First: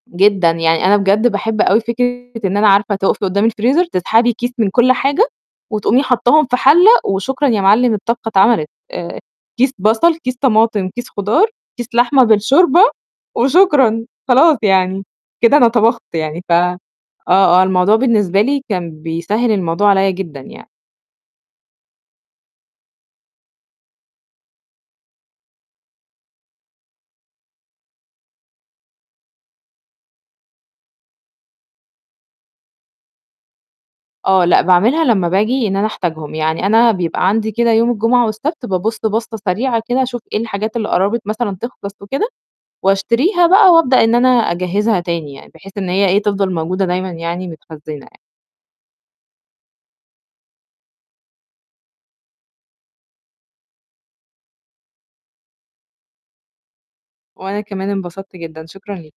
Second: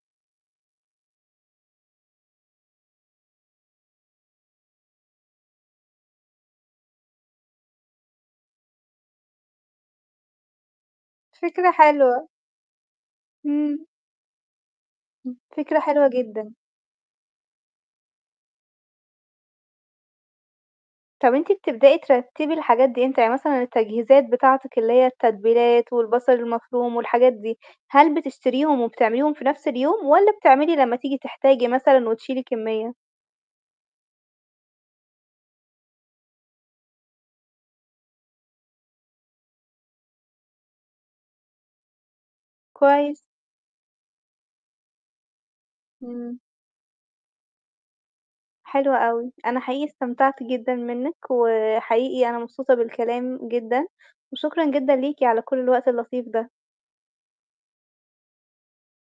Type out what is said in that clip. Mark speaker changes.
Speaker 1: جدًا، يعني أنا بجد باحب أوي فكرة إن أنا عارفة تُقَفي قُدّام الفريزر تسحبي كيس من كل حاجة وتقومي حاطّاهم في حَلَّة وشكرًا يا معلِّم، الطبخة اتعملت. آآ كيس بصل، كيس طماطم، كيس خضار،
Speaker 2: فكرة
Speaker 1: كيس لحمة
Speaker 2: حلوة.
Speaker 1: بالشوربة،
Speaker 2: إمم.
Speaker 1: وشكرًا خلاص يعني، كده أنا
Speaker 2: فكرة
Speaker 1: طبخت
Speaker 2: حلوة
Speaker 1: يعني. ف
Speaker 2: جدًا.
Speaker 1: آه، آه، الموضوع بالنسبة لي كان بيسهّل الموضوع عليّا جدًا يعني.
Speaker 2: طَب أنتِ بتبدئي ترتّبي الحاجات دي إمتى؟ يعني مثلًا التجهيزات بتاعتِك، اللي هي التتبيلات والبصل المفروم والحاجات دي، هل بتشتريهم وبتعمليهم في نَفْس اليوم والَّا بتعملي لمّا تيجي تحتاجي مثلًا وتشيلي كمّية؟
Speaker 1: آه، لأ، باعملها لمّا باجي إن أنا أحتاجهم. يعني أنا بيبقى عندي كده يوم الجمعة والسبت بابُص باصّة سريعة كده أشوف إيه الحاجات اللي قرَّبت مثلًا تخلّص وكده،
Speaker 2: كويس.
Speaker 1: وأشتريها بقى وأبدأ إن أنا أجهّزها تاني يعني، بحيث إن هي ايه،
Speaker 2: إمم.
Speaker 1: تفضل موجودة دايمًا يعني، متخزّنة يع
Speaker 2: حلو أوي. أنا حقيقي استمتعت جدًا منِّك وحقيقي أنا مبسوطة بالكلام جدًا وشكرًا جدًا ليكِ على كل الوقت اللطيف ده.
Speaker 1: وأنا كمان انبسطت جدًا، شكرًا ليكِ.